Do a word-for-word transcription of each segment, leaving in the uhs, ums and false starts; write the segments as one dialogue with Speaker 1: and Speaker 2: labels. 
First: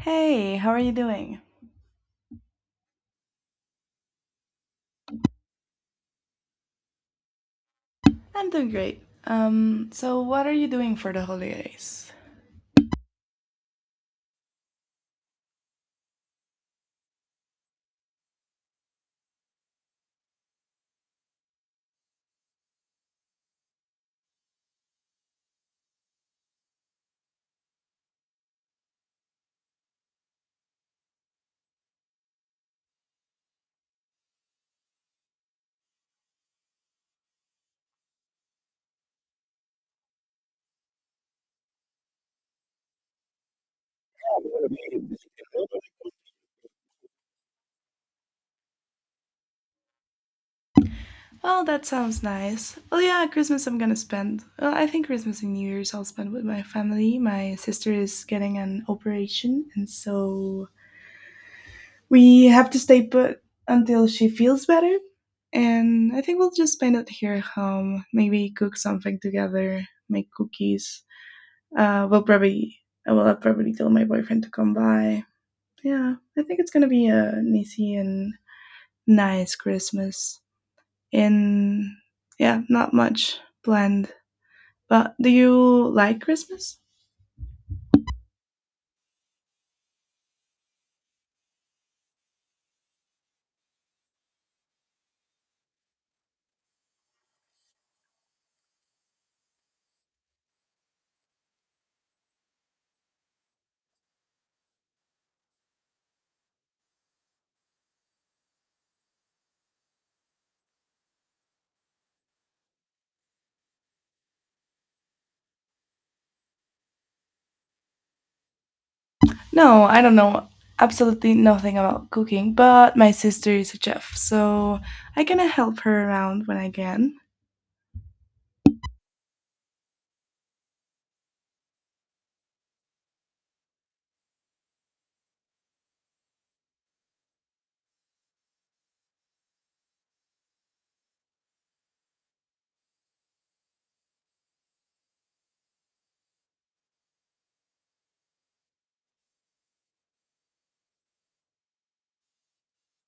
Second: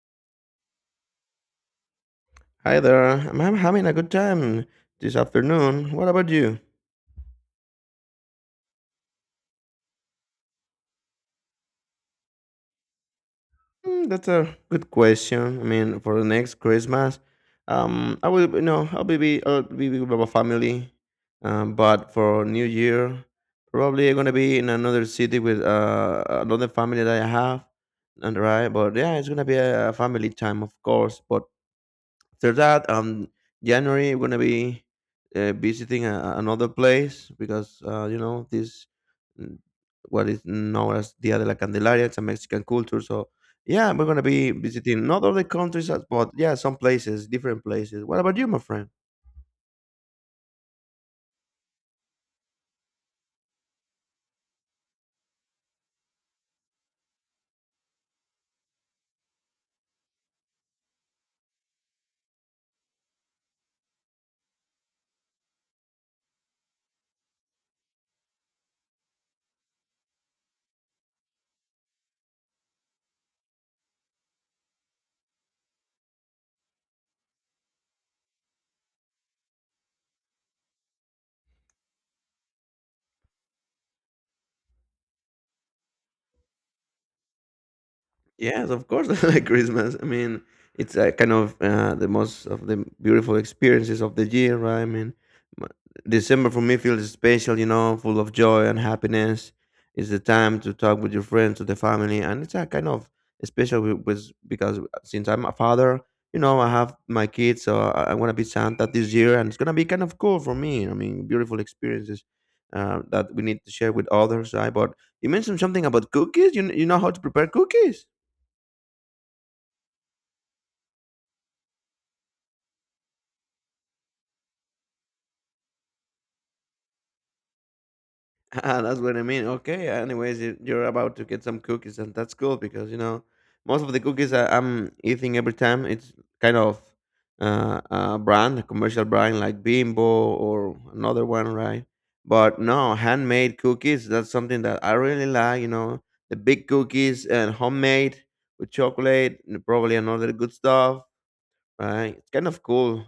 Speaker 1: Hey, how are you doing?
Speaker 2: Hi there. I'm I'm having a good time this afternoon. What about you?
Speaker 1: I'm doing great. Um, so what are you doing for the holidays?
Speaker 2: Hmm, that's a good question. I mean, for the next Christmas, um, I will, you know, I'll be, be- I'll be with my family. Um, but for New Year, probably I'm gonna be in another city with uh, another family that I have, and right. But yeah, it's gonna be a family time, of course. But after that, um, January we're gonna be uh, visiting a, another place because uh, you know this mm, what is known as Dia de la Candelaria. It's a Mexican culture, so yeah, we're gonna be visiting not all the countries, but yeah, some places, different places. What about you, my friend?
Speaker 1: Oh, that sounds nice. Well, yeah, Christmas I'm gonna spend. Well, I think Christmas and New Year's I'll spend with my family. My sister is getting an operation, and so we have to stay put until she feels better. And I think we'll just spend it here at home. Maybe cook something together, make cookies. Uh, we'll probably, well, I'll probably tell my boyfriend to come by, yeah, I think it's gonna be a an easy and nice Christmas. And yeah, not much planned. But do you like Christmas?
Speaker 2: Yes, of course, I like Christmas. I mean, it's uh, kind of uh, the most of the beautiful experiences of the year, right? I mean, m- December for me feels special, you know, full of joy and happiness. It's the time to talk with your friends, with the family, and it's a kind of special with, with because since I'm a father, you know, I have my kids, so I, I'm gonna be Santa this year, and it's gonna be kind of cool for me. I mean, beautiful experiences uh, that we need to share with others, right? But you mentioned something about cookies. You kn- you know how to prepare cookies?
Speaker 1: No, I don't know absolutely nothing about cooking, but my sister is a chef, so I kind of help her around when I can.
Speaker 2: Ah, that's what I mean. Okay. Anyways, you- you're about to get some cookies, and that's cool because you know most of the cookies I, I'm eating every time it's kind of uh, a brand, a commercial brand like Bimbo or another one, right? But no, handmade cookies. That's something that I really like. You know, the big cookies and homemade with chocolate, and probably another good stuff, right? It's kind of cool.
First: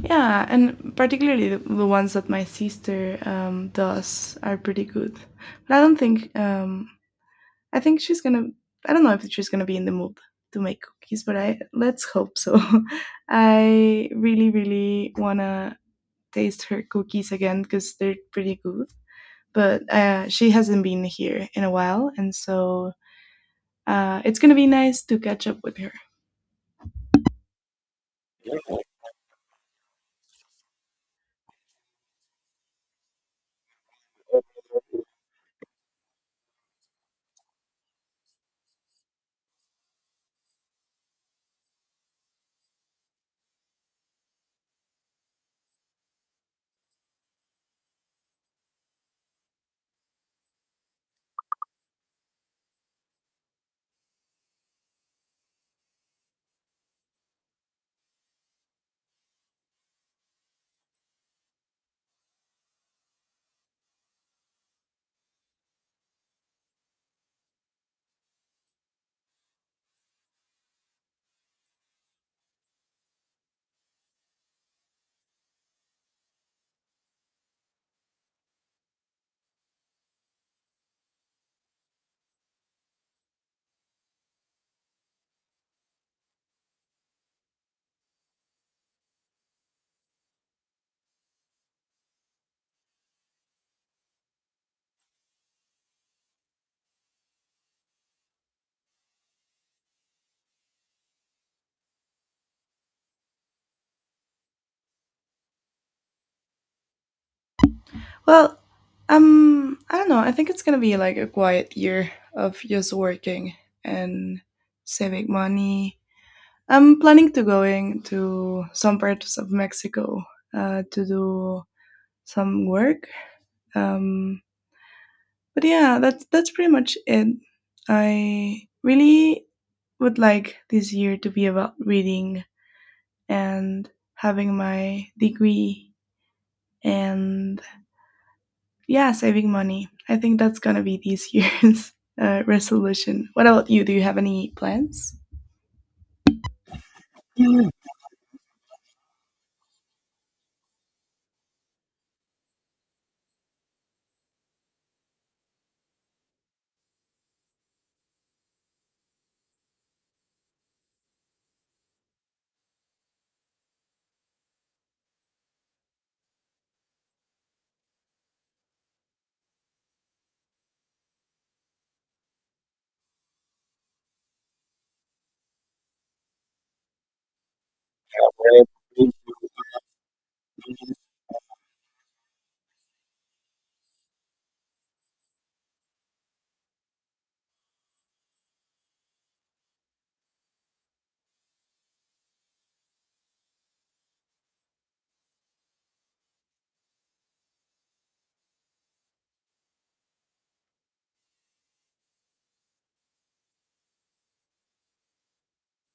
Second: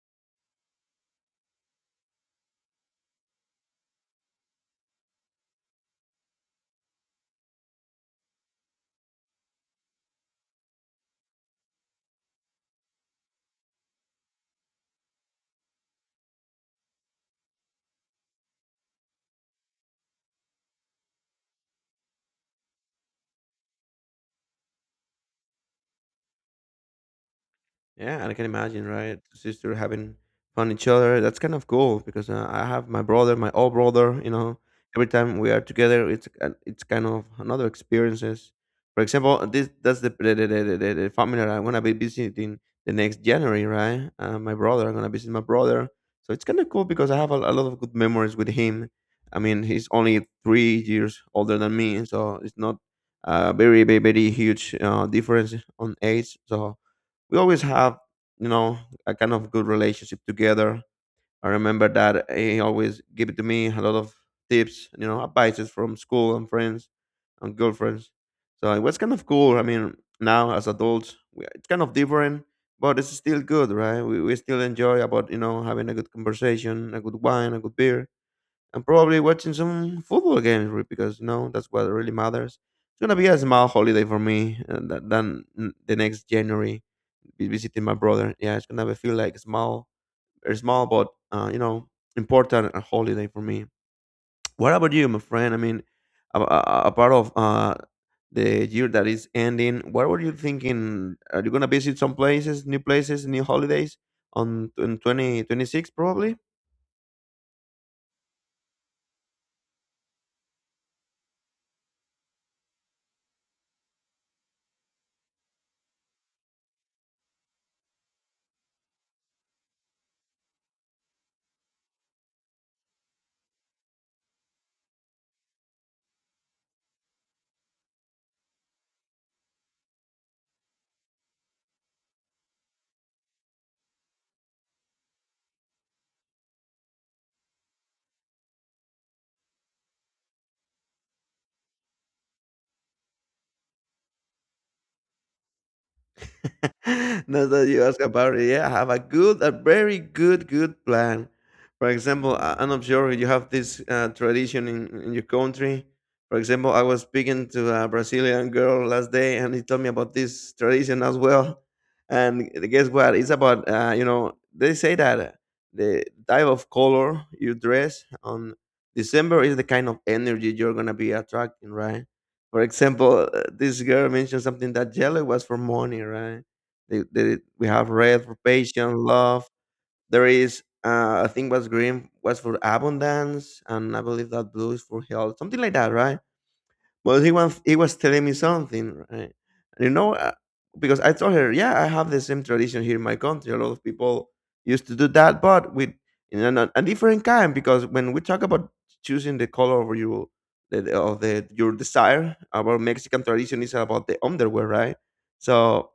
Speaker 1: Yeah, and particularly the, the ones that my sister um, does are pretty good. But I don't think um, I think she's gonna. I don't know if she's gonna be in the mood to make cookies, but I let's hope so. I really, really wanna taste her cookies again because they're pretty good. But uh, she hasn't been here in a while, and so uh, it's gonna be nice to catch up with her.
Speaker 2: Yeah, I can imagine, right? Sister having fun each other. That's kind of cool because uh, I have my brother, my old brother. You know, every time we are together, it's uh, it's kind of another experiences. For example, uh, this that's the the, the, the, the the family that I'm gonna be visiting the next January, right? Uh, my brother, I'm gonna visit my brother. So it's kind of cool because I have a, a lot of good memories with him. I mean, he's only three years older than me, so it's not a very, very, very huge uh, difference on age. So we always have you know a kind of good relationship together. I remember that he always give it to me a lot of tips, you know advices from school and friends and girlfriends, so it was kind of cool. I mean, now as adults, we, it's kind of different, but it's still good, right? We, we still enjoy about you know having a good conversation, a good wine, a good beer, and probably watching some football games, re- because you know that's what really matters. It's gonna be a small holiday for me, uh, th- than mm, the next January, be visiting my brother. Yeah, it's gonna be feel like small, or small, but uh, you know, important and holiday for me. What about you, my friend? I mean, a, a, a part of uh, the year that is ending. What were you thinking? Are you gonna visit some places, new places, new holidays on in twenty twenty six probably?
Speaker 1: Well, um, I don't know. I think it's gonna be like a quiet year of just working and saving money. I'm planning to going to some parts of Mexico uh, to do some work. Um, but yeah, that's that's pretty much it. I really would like this year to be about reading and having my degree and yeah, saving money. I think that's gonna be this year's uh, resolution. What about you? Do you have any plans?
Speaker 2: Now that
Speaker 1: Yeah.
Speaker 2: you ask about it, yeah, I have a good, a very good, good plan. For example, I- I'm not sure you have this uh, tradition in, in your country. For example, I was speaking to a Brazilian girl last day, and he told me about this tradition as well. And guess what? It's about uh, you know they say that uh, the type of color you dress on December is the kind of energy you're gonna be attracting, right? For example, uh, this girl mentioned something that yellow was for money, right? They, they, we have red for patience, love. There is, uh, I think, what's green was for abundance, and I believe that blue is for health, something like that, right? But he was he was telling me something, right? You know, uh, because I told her, yeah, I have the same tradition here in my country. A lot of people used to do that, but with in a, a different kind. Because when we talk about choosing the color of your the, the- of the your desire, our Mexican tradition is about the underwear, right? So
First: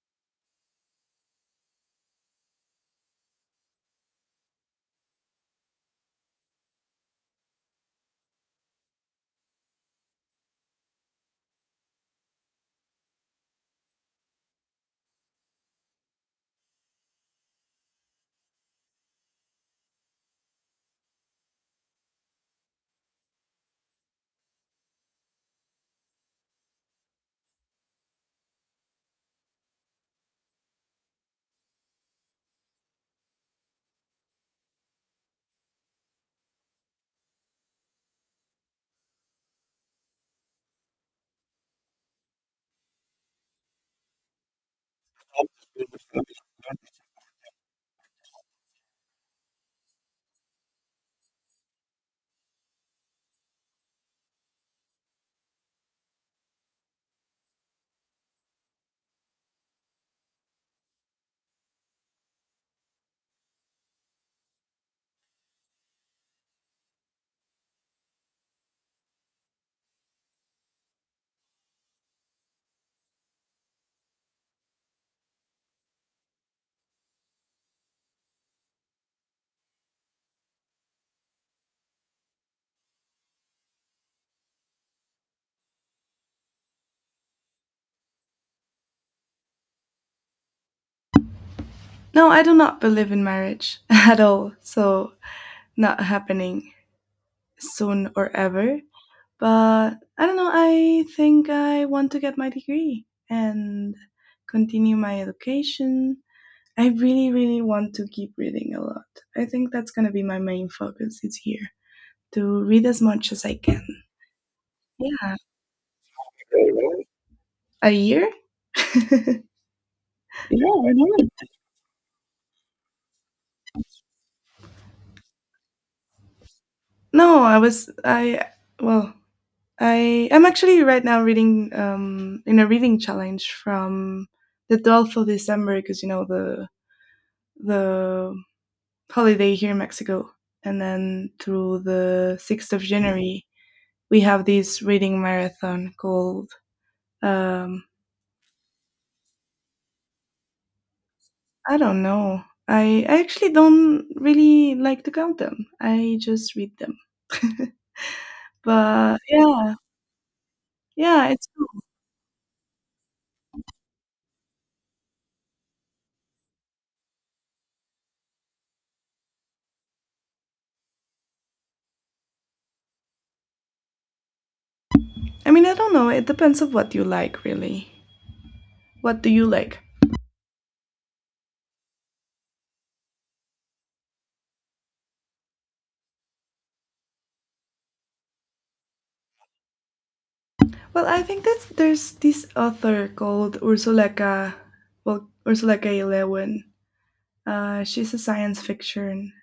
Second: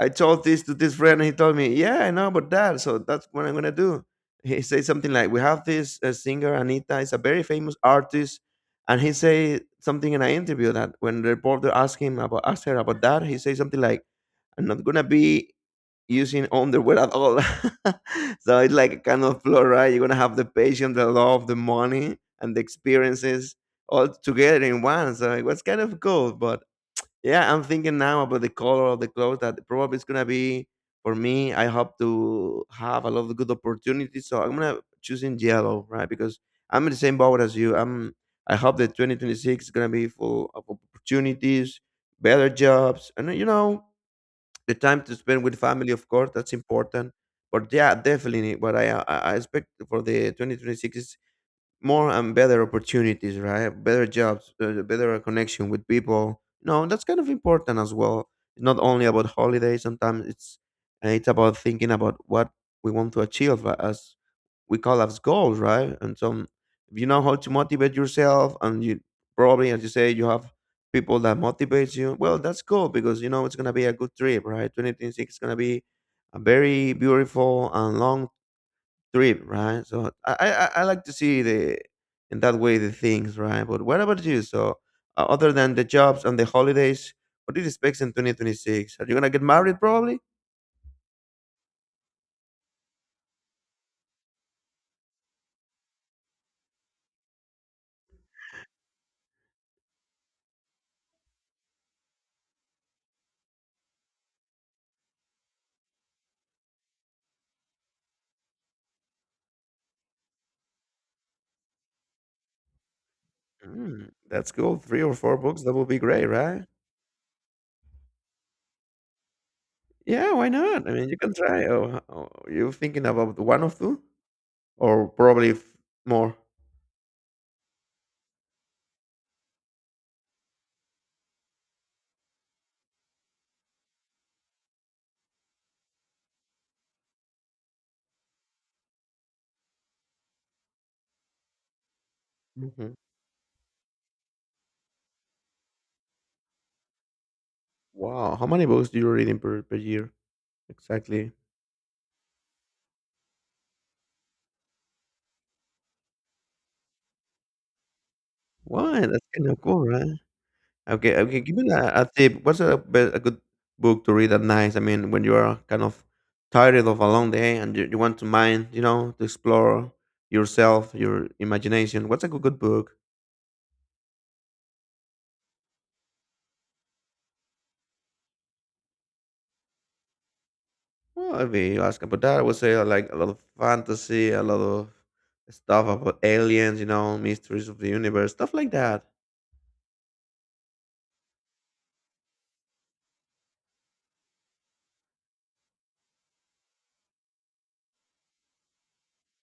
Speaker 2: I told this to this friend, and he told me, "Yeah, I know about that. So that's what I'm gonna do." He said something like, "We have this uh, singer Anita. Is a very famous artist, and he said something in an interview that when the reporter asked him about asked her about that, he said something like, "I'm not gonna be using underwear at all." So it's like a kind of flow, right? You're gonna have the passion, the love, the money, and the experiences all together in one. So it was kind of cool, but yeah, I'm thinking now about the color of the clothes that probably it's gonna be for me. I hope to have a lot of good opportunities, so I'm gonna choosing yellow, right? Because I'm in the same boat as you. I'm. I hope that twenty twenty-six is gonna be full of opportunities, better jobs, and you know the time to spend with family. Of course, that's important. But yeah, definitely, what I I I expect for the twenty twenty-six is more and better opportunities, right? Better jobs, uh, better connection with people. No, that's kind of important as well. Not only about holidays. Sometimes it's uh, it's about thinking about what we want to achieve uh, as we call as goals, right? And so if you know how to motivate yourself, and you probably, as you say, you have people that motivates you. Well, that's cool because you know it's gonna be a good trip, right? Twenty twenty six is gonna be a very beautiful and long trip, right? So I, I, I like to see the in that way the things, right? But what about you? So uh, other than the jobs and the holidays, what do you expect in twenty twenty-six? Are you gonna get married probably?
Speaker 1: No, I do not believe in marriage at all. So not happening soon or ever. But I don't know. I think I want to get my degree and continue my education. I really, really want to keep reading a lot. I think that's going to be my main focus this year to read as much as I can.
Speaker 2: Mm, that's cool. Three or
Speaker 1: Yeah,
Speaker 2: four books, that would be great, right?
Speaker 1: a year?
Speaker 2: Yeah, why
Speaker 1: Yeah,
Speaker 2: not?
Speaker 1: I
Speaker 2: I mean,
Speaker 1: know.
Speaker 2: you can try. Oh, oh, you thinking about one of two, or probably f- more?
Speaker 1: No, I was I well, I am actually right now reading um, in a reading challenge from the twelfth of December because you know the the holiday here in Mexico, and then through the 6th of
Speaker 2: Hmm.
Speaker 1: January we have this reading marathon called um,
Speaker 2: Wow, how many books do you read in per, per year exactly?
Speaker 1: I don't know. I I actually don't really like to count them. I just read them.
Speaker 2: Why?
Speaker 1: But
Speaker 2: That's kind of
Speaker 1: yeah,
Speaker 2: cool, right? Okay,
Speaker 1: yeah,
Speaker 2: okay.
Speaker 1: it's
Speaker 2: Give me
Speaker 1: cool.
Speaker 2: a, a tip. What's a, be- a good book to read at night? I mean, when you are kind of tired of a long day and you, you want to mind, you know, to explore yourself, your imagination. What's a good, good book?
Speaker 1: I mean, I don't know. It depends of what you like, really. What do you like?
Speaker 2: Well, if you ask about that, I would say I like a lot of fantasy, a lot of stuff about aliens, you know, mysteries of the universe, stuff like that.
Speaker 1: Well, I think that there's this author called Ursula K. Well, Ursula K. Le Guin. Uh, she's a science fiction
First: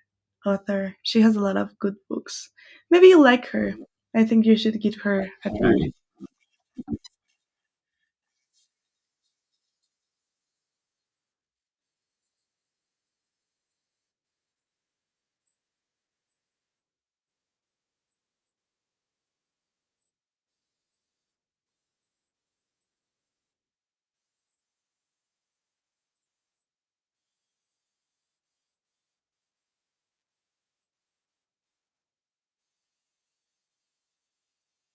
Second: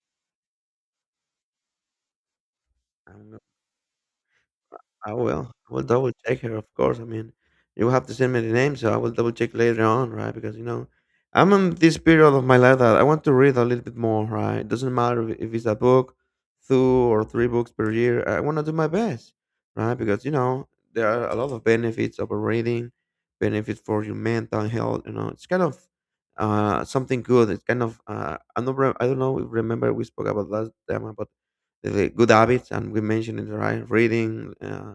Speaker 1: author. She has a lot of good books. Maybe you like her. I think you should give
Speaker 2: I
Speaker 1: her a
Speaker 2: will.
Speaker 1: try.
Speaker 2: I will double check her, of course. I mean, you have to send me the name, so I will double check later on, right? Because you know, I'm in this period of my life that I want to read a little bit more, right? It doesn't matter if if it's a book, two or three books per year. I want to do my best, right? Because you know, there are a lot of benefits of reading, benefits for your mental health. You know, it's kind of uh something good. It's kind of uh I don't re- I don't know. Remember we spoke about last time about the good habits, and we mentioned it right, reading, uh,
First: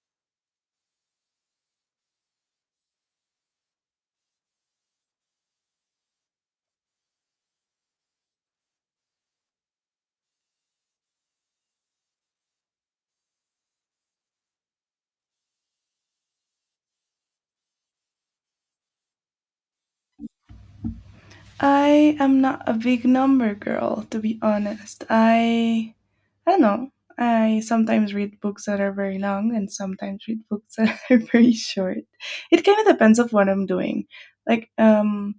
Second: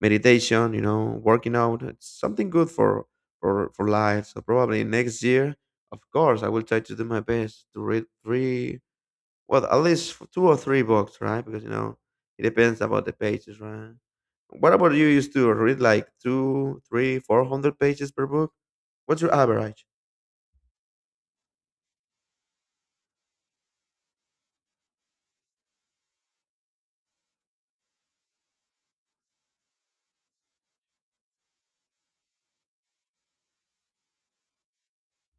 Speaker 2: meditation, you know, working out. It's something good for for for life. So probably next year, of course, I will try to do my best to read three, well, at least f- two or three books, right? Because you know, it depends about the pages, right? What about you? Used to read like two, three, four hundred pages per book. What's your average?
Speaker 1: I am not a big number girl, to be honest. I I don't know. I sometimes read books that are very long and sometimes read books that are very short. It kind of depends on what I'm doing. Like um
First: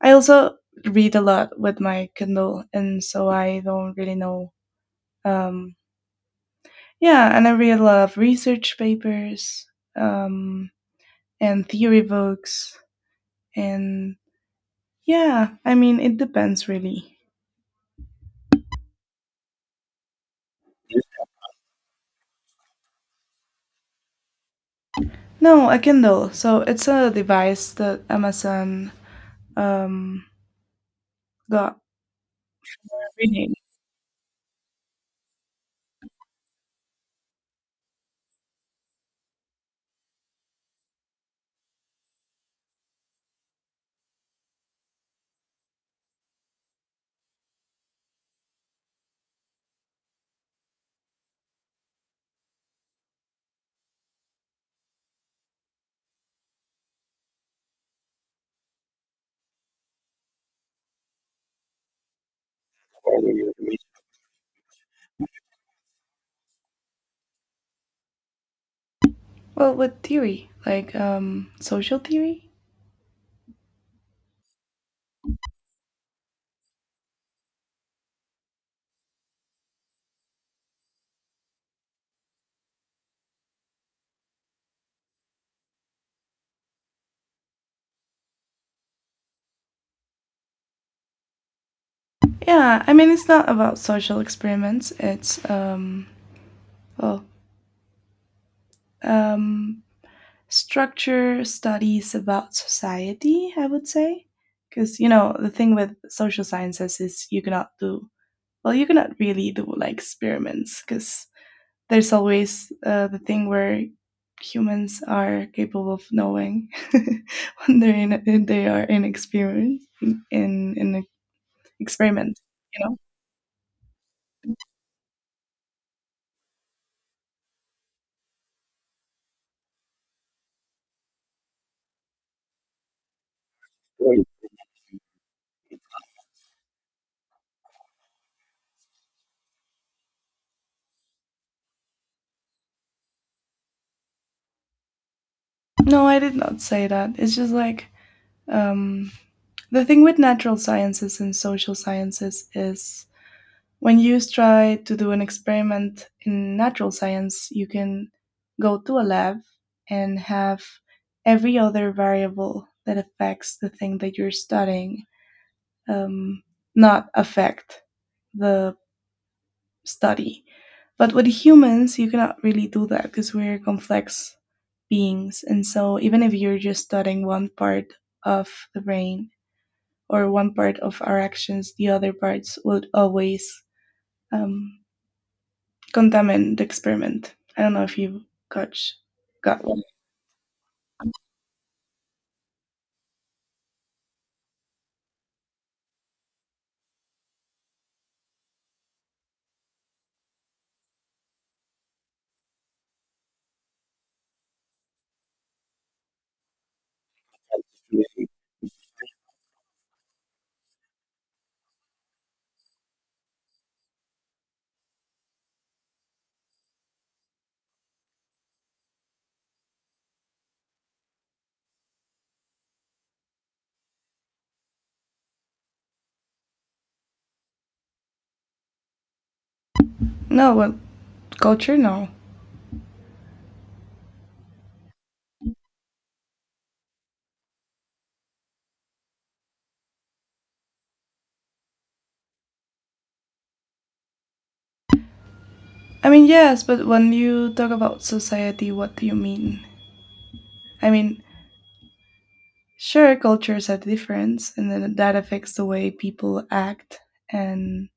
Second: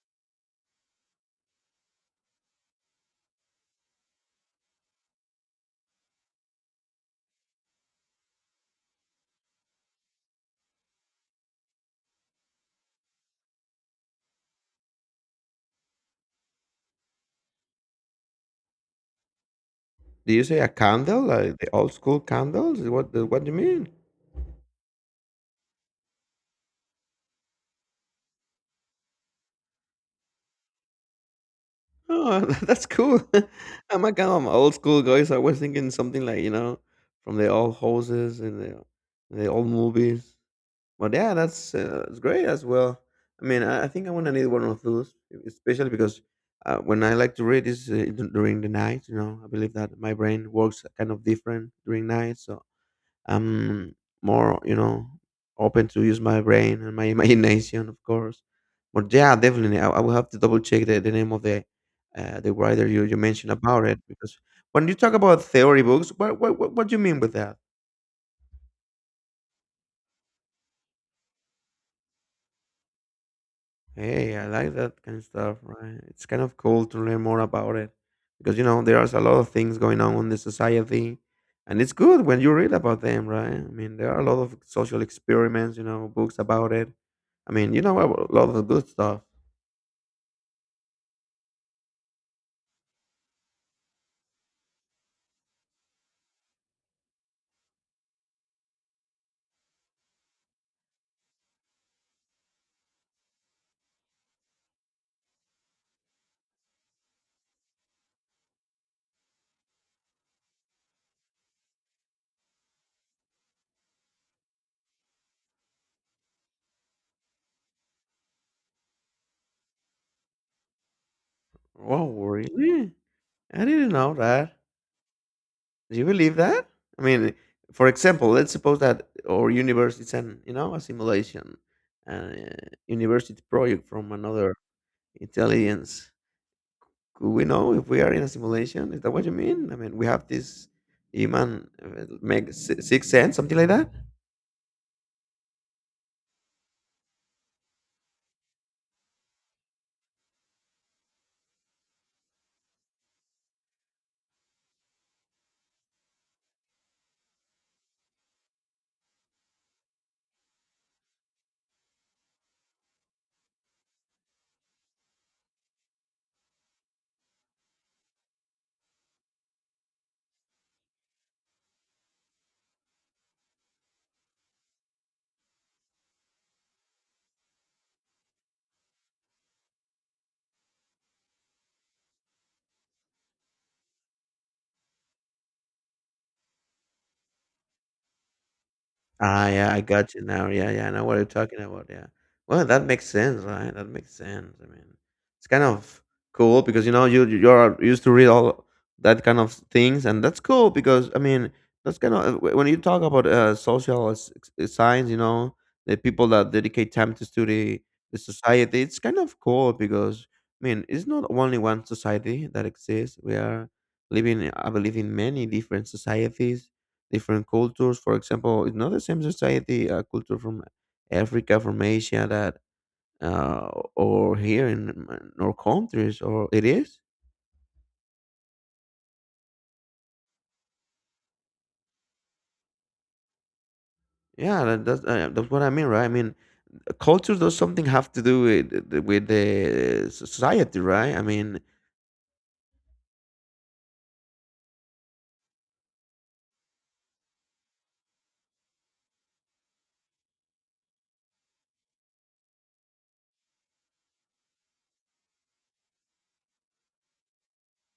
Speaker 1: I also read a lot with my Kindle, and so I don't really know. Um, yeah, and I read a lot of research papers um, and theory books, and yeah, I mean, it depends really.
Speaker 2: Do you say a candle, like the old school candles? What what do you mean?
Speaker 1: No, a Kindle. So it's a device that Amazon um, got
Speaker 2: Oh, that's cool.
Speaker 1: reading.
Speaker 2: I'm god, I'm old school guy, so I was thinking something like, you know, from the old houses and the, the old movies. But yeah, that's uh, it's great as well. I mean, I, I think I want to need one of those, e, especially because uh, when I like to read is uh, d- during the night. You know, I believe that my brain works kind of different during night, so I'm more, you know, open to use my brain and my imagination, of course. But yeah, definitely, I, I will have to double check the, the name of the uh, the writer you, you mentioned about it because when you talk about theory books, what what what, what do you mean with that?
Speaker 1: Well, with theory, like um, social theory.
Speaker 2: Hey, I like that kind of stuff. Right, it's kind of cool to learn more about it because you know there's a lot of things going on in the society, and it's good when you read about them, right? I mean, there are a lot of social experiments, you know, books about it. I mean, you know, a lot of good stuff.
Speaker 1: Yeah, I mean, it's not about social experiments. It's um, well, um, structure studies about society, I would say. Because, you know, the thing with social sciences is you cannot do, well, you cannot really do like experiments because there's always uh, the thing where humans are capable of knowing when they're in, when they are in experiment, in, in an
Speaker 2: Oh
Speaker 1: experiment,
Speaker 2: really?
Speaker 1: you
Speaker 2: I didn't know that. Do you believe that? I mean, for example, let's suppose that our universe is an, you know, a simulation, a university project
Speaker 1: know?
Speaker 2: from
Speaker 1: Right.
Speaker 2: another intelligence. Could we know if we are in a simulation? Is that what you mean? I mean, we have this human uh, make si- sixth sense, something like that.
Speaker 1: No, I did not say that. It's just like, um, the thing with natural sciences and social sciences is when you try to do an experiment in natural science, you can go to a lab and have every other variable that affects the thing that you're studying um, not affect the study. But with humans, you cannot really do that because we're complex beings. And so, even if you're just studying one part of the brain or one part of our actions, the other parts would always um, Contamen, the experiment. I don't know if you got
Speaker 2: Ah,
Speaker 1: got
Speaker 2: yeah, I
Speaker 1: one.
Speaker 2: got you now. Yeah, yeah, I know what you're talking about. Yeah. Well, that makes sense, right? That makes sense. I mean, it's kind of cool because you know you you're used to read all that kind of things, and that's cool because I mean that's kind of wh- when you talk about uh, social s- s- science, you know, the people that dedicate time to study the society. It's kind of cool because I mean it's not only one society that exists. We are living, I believe, in many different societies different cultures. For example, it's not the same society, a culture from Africa, from Asia, that uh, or here in m- our countries, or it is.
Speaker 1: No, well, culture, no.
Speaker 2: Yeah, that, that's uh, that's what I mean, right? I mean, culture does something have to do with with the society, right? I mean,
Speaker 1: I mean, yes, but when you talk about society, what do you mean? I mean, sure, cultures are different, and then that affects the way people act and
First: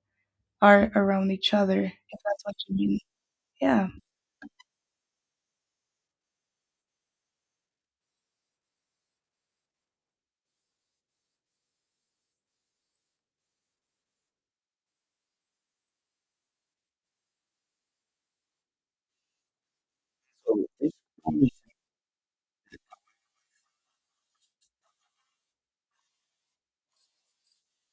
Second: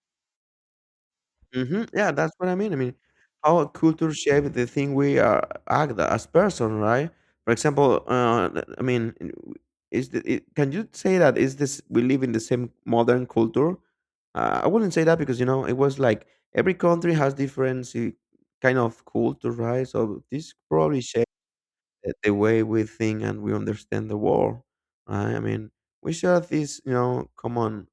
Speaker 1: are around each other,
Speaker 2: mhm. Yeah,
Speaker 1: if
Speaker 2: that's
Speaker 1: that's
Speaker 2: what
Speaker 1: what
Speaker 2: I mean.
Speaker 1: you
Speaker 2: I mean,
Speaker 1: mean.
Speaker 2: how
Speaker 1: Yeah.
Speaker 2: culture shape the thing we are act as person, right? For example, uh, th- I mean, in- w- is the, it, can you say that is this we live in the same modern culture? Uh, I wouldn't say that because you know it was like every country has different eh, kind of culture, right? So this probably shaped the the way we think and we understand the world, right? I mean, we share this, you know, common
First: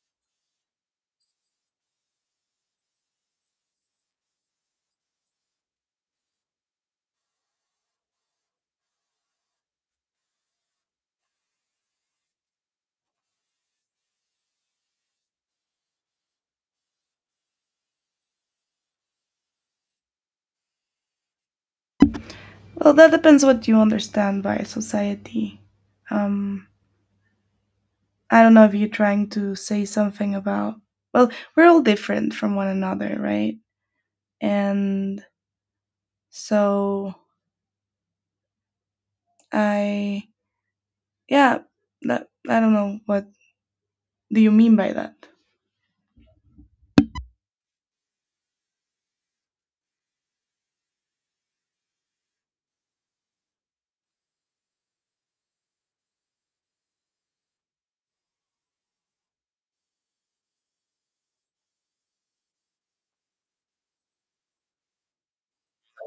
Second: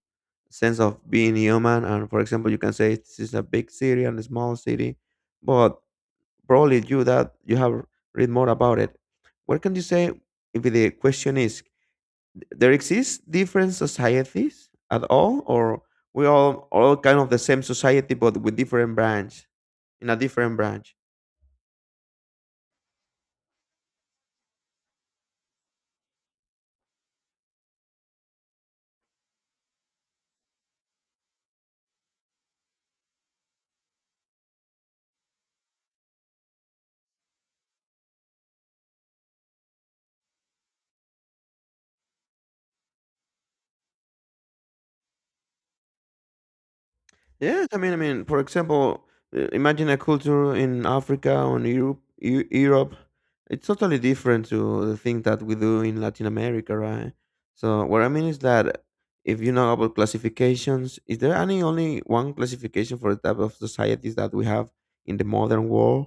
Speaker 2: sense of being human. And for example, you can say this is a big city and a small city, but probably you that you have read more about it. What can you say if the question is there exists different societies at all, or we all all kind of the same society but with different branch in a different branch?
Speaker 1: Well, that depends what you understand by society. Um, I don't know if you're trying to say something about, well, we're all different from one another, right? And so I, yeah, that, I don't know what do you mean by that?
Speaker 2: Yes, I mean, I mean, for example, uh, imagine a culture in Africa or in Europe. Eu- Europe, it's totally different to the thing that we do in Latin America, right? So what I mean is that if you know about classifications, is there any only one classification for the type of societies that we have in the modern world?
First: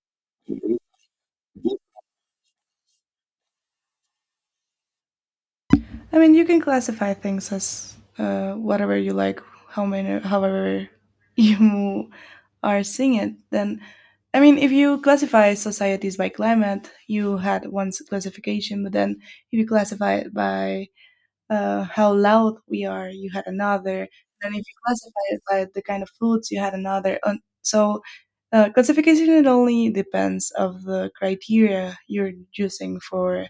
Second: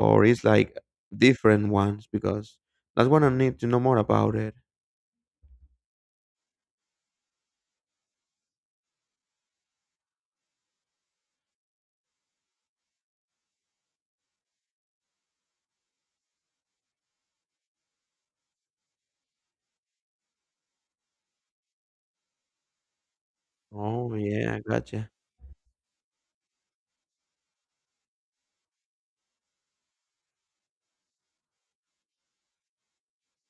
Speaker 2: Or it's like different ones because that's what I need to know more about it.
Speaker 1: I mean, you can classify things as uh, whatever you like, how many, however you are seeing it. Then, I mean, if you classify societies by climate, you had one s- classification, but then if you classify it by uh, how loud we are, you had another.
Speaker 2: Oh
Speaker 1: Then if
Speaker 2: yeah,
Speaker 1: you
Speaker 2: gotcha.
Speaker 1: classify it by the kind of foods, you had another. And so uh, classification it only depends of the criteria you're using for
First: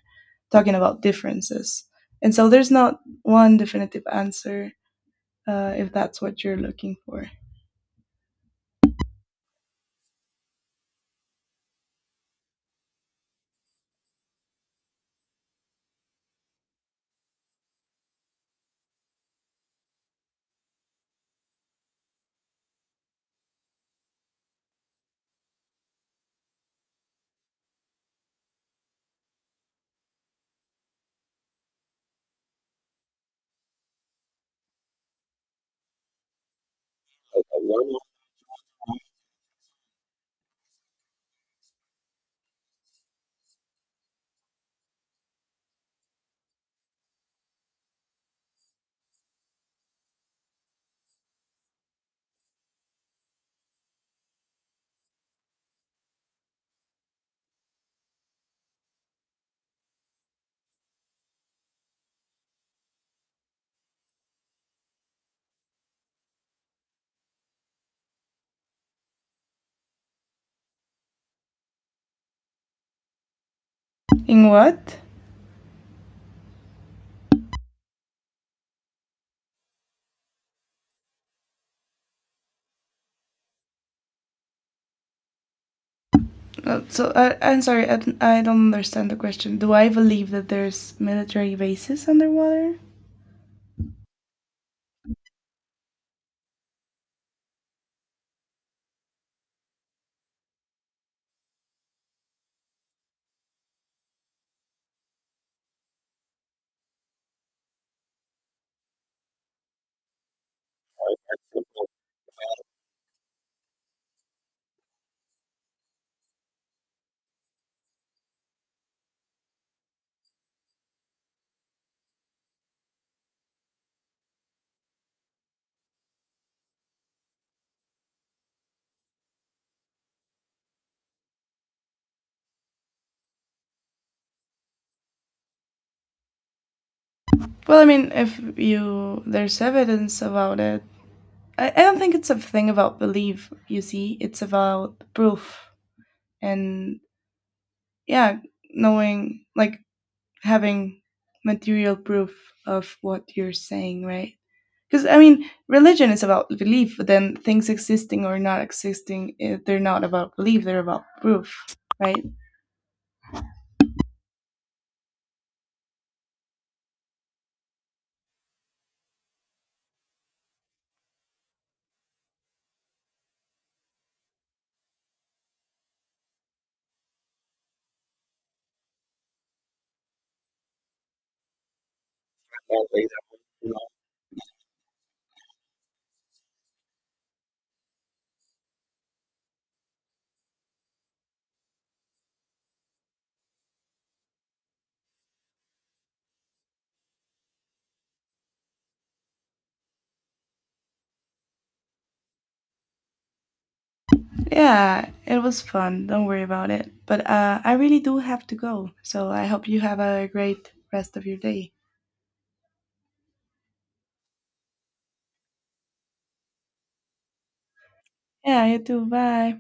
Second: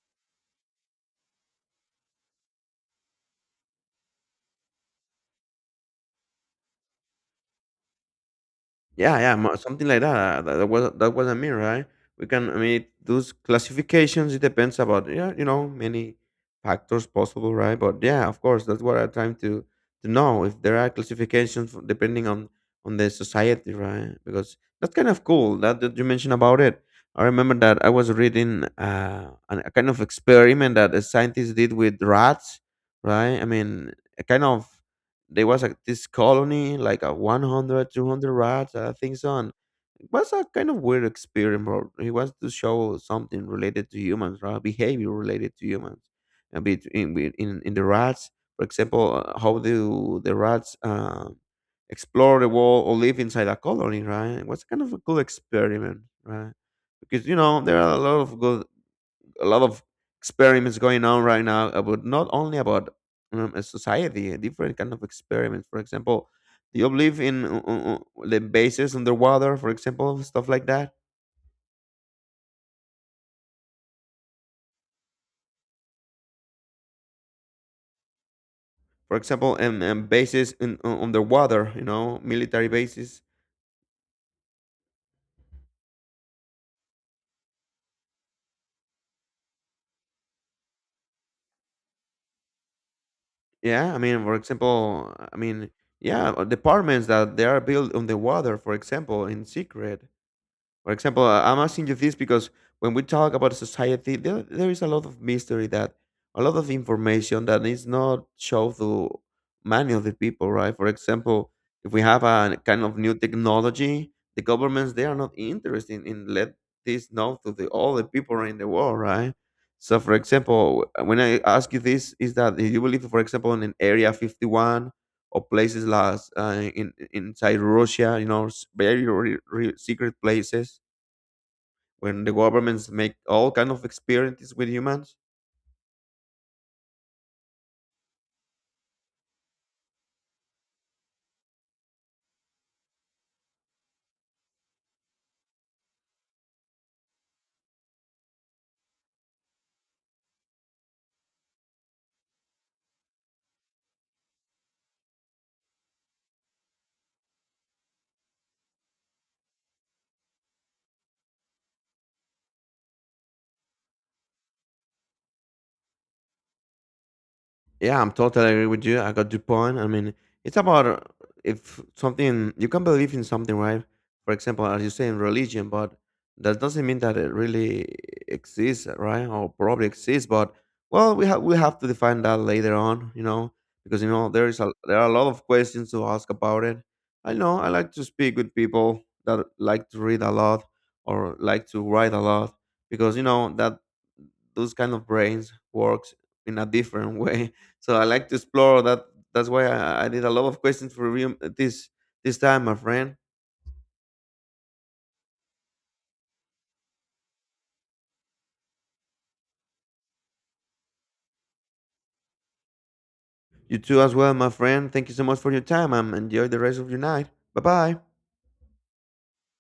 Speaker 1: talking about differences. And so there's not one definitive answer uh, if that's what you're looking for.
Speaker 2: Yeah, yeah, mo something like that, that that was that was I mean, right? We can I mean, those classifications, it depends about, yeah, you know, many factors possible, right? But yeah, of course, that's what I'm trying to to know if there are classifications for- depending on on the society, right? Because that's kind of cool that, that you mentioned about it. I remember that I was reading uh, an- a kind of experiment that a scientist did with rats, right? I mean, a kind of there was a, this colony like a one hundred, two hundred rats I think so, and it was a kind of weird experiment bro. He wants to show something related to humans, right, behavior related to humans and between with- in, in the rats. For example, uh, how do the rats um, explore the world or live inside a colony, right? It was kind of a cool experiment, right? Because you know there are a lot of good, a lot of experiments going on right now about not only about um, a society, a different kind of experiments. For example, do you believe in uh, uh, uh, the bases underwater? For example, stuff like that.
Speaker 1: In what?
Speaker 2: For example, and, and bases in uh, underwater. You know, military bases.
Speaker 1: Uh, So I, I'm sorry, I, don't- I don't understand the question. Do I believe that there's military bases underwater?
Speaker 2: Yeah, I mean, for example, I mean, yeah, uh, departments that they are built on the water. For example, in secret. For example, uh, I'm asking you this because when we talk about society, there, there is a lot of mystery that a lot of information that is not shown to many of the people, right? For example, if we have a kind of new technology, the governments they are not interested in let this know to the all the people in the world, right? So, for example, when I ask you this, is that do you believe, for example, in Area fifty-one or places like uh, in inside Russia, you know, s- very re- re- secret places when the governments make all kind of experiences with humans.
Speaker 1: Well, I mean, if you there's evidence about it, I, I don't think it's a thing about belief, you see. It's about proof. And yeah, knowing, like, having material proof of what you're saying, right? Because, I mean, religion is about belief, but then things existing or not existing, eh, they're not about belief, they're about proof, right?
Speaker 2: Yeah, I'm totally agree with you. I got your point. I mean, it's about uh, if something you can believe in something, right? For example, as you say in religion, but that doesn't mean that it really exists, right? Or probably exists, but well, we have we have to define that later on, you know, because you know there is a there are a lot of questions to ask about it. I know I like to speak with people that like to read a lot or like to write a lot because you know that those kind of brains works in a different way, so I like to explore that. That's why I, I did a lot of questions for you this this time, my friend.
Speaker 1: Yeah, it was fun. Don't worry about it. But uh, I really do have to go. So I hope you have a great rest of your day.
Speaker 2: You too as well, my friend. Thank you so much for your time and enjoy the rest of your night. Bye bye.
Speaker 1: Yeah, you too. Bye.